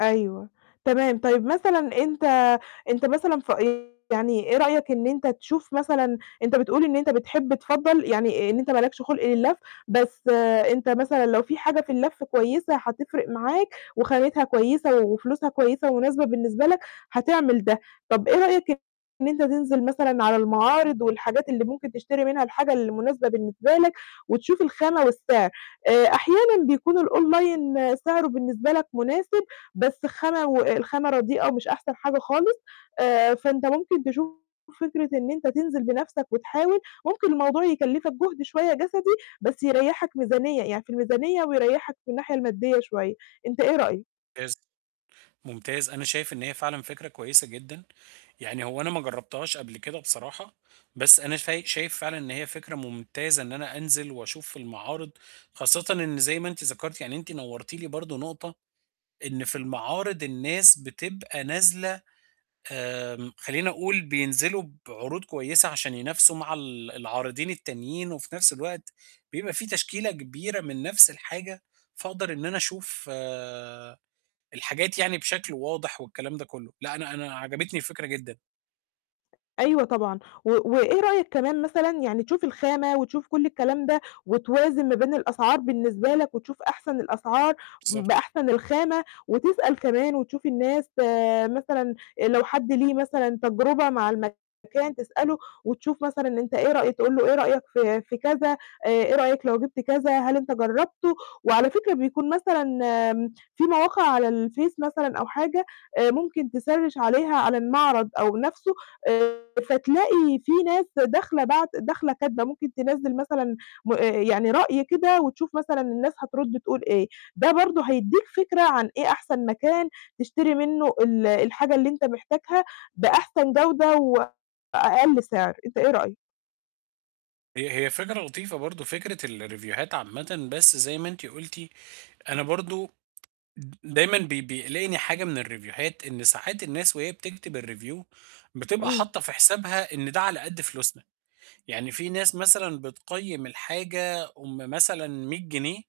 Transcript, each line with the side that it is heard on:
left: أيوه، تمام طيب، مثلًا أنت أنت مثلًا ف [unintelligible] يعني إيه رأيك إن أنت تشوف مثلًا أنت بتقول إن أنت بتحب تفضّل يعني إن أنت ما لكش خُلق للَّف، بس أنت مثلًا لو في حاجة في اللَّف كويسة هتفرِق معاك، وخامتها كويسة وفلوسها كويسة ومناسبة بالنسبة لك هتعمل ده، طب إيه رأيك إن أنت تنزل مثلًا على المعارض والحاجات اللي ممكن تشتري منها الحاجة اللي مُناسبة بالنسبة لك، وتشوف الخامة والسعر، آآ أحيانًا بيكون الOnline سعره بالنسبة لك مُناسب، بس خامة والخامة رديئة ومش أحسن حاجة خالص، آآ فأنت ممكن تشوف فكرة أنت تنزِل بنفْسك وتحاول، ممكن الموضوع يكلّفك جُهد شوية جسدي، بس يريّحك ميزانية، يعني في الميزانية ويريّحك في الناحية المادية شوية، أنت إيه رأيك؟
right: مُمتاز، مُمتاز أنا شايف إن هي فعلًا فكرة كويسة جدًا، يعني هو أنا ما جرّبتهاش قبل كده بصراحة، بس أنا فاي شايف فعلًا إن هي فكرة مُمتازة إن أنا أنزِل وأشوف المعارض، خاصةً إن زي ما أنتِ ذكرتي يعني أنتِ نورتي لي برضه نُقطة، إن في المعارض الناس بتبقى نازلة آمم خلّيني أقول بينزلوا بعروض كويسة عشان ينافسوا مع ال العارضين التانيين، وفي نفْس الوقت بيبقى في تشكيلة كبيرة من نفْس الحاجة، فأقدر إن أنا أشوف آآ الحاجات يعني بشكل واضح والكلام ده كُلّه، لأ أنا أنا عجبتني الفكرة جدًا.
left: أيوه طبعًا، و وإيه رأيك كمان مثلًا يعني تشوف الخامة وتشوف كُلّ الكلام ده، وتوازن ما بين الأسعار بالنسبة لك، وتشوف أحسن الأسعار، ب
right: بالضبط.
left: بأحسن الخامة، وتسأل كمان وتشوف الناس آآ مثلًا لو حد ليه مثلًا تجربة مع المكان تسألُه، وتشوف مثلًا أنت إيه رأيك تقول لُه: "إيه رأيك في في كذا، إيه رأيك لو جبت كذا؟ هل أنت جرّبتُه،" وعلى فكرة بيكون مثلًا آمم في مواقع على الفيس مثلًا أو حاجة، آآ ممكن تسرّش عليها على المعرض أو نفسُه، آآ فتلاقي في ناس داخلة باعت داخلة كاتبة ممكن تنزِّل مثلًا م آآ يعني رأي كده وتشوف مثلًا الناس هترد تقول إيه، ده برضه هيدّيك فكرة عن إيه أحسن مكان تشتري منه ال الحاجة اللي أنت محتاجها، بأحسن جودة وأقل سعر، أنت إيه رأيك؟
right: هي هي فكرة لطيفة برضه فكرة الريفوهات عامةً، بس زي ما أنتِ قُلتِ، أنا برضه دايمًا بي بيقلقني حاجة من الريفوهات إن ساعات الناس وهي بتكتب الReview بتبقى
left: إمم.
right: حاطة في حسابها إن ده على قد فلوسنا، يعني في ناس مثلًا بتقيّم الحاجة أُم مثلًا 100 جنيه،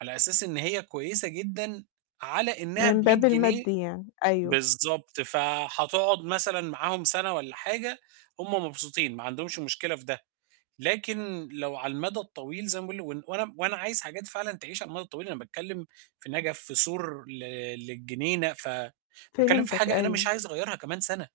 right: على أساس إن هي كويسة جدًا على إنها
left: من
right: ب100
left: باب
right: جنيه
left: المادي يعني، أيوه.
right: بالضبط فهتقعد مثلًا معاهم سَنة والّا حاجة، هُم مبسوطين ما عندهمش مشكلة في ده، لكن لو على المدى الطويل زي ما باقول، وإن وأنا وأنا عايز حاجات فعلًا تعيش على المدى الطويل، أنا باتكلِّم في نجف في سور ل للجنينة، ف باتكلّم في
left: فهمتك
right: حاجة أنا مش
left: أيوه.
right: عايز أغيّرها كمان سَنة.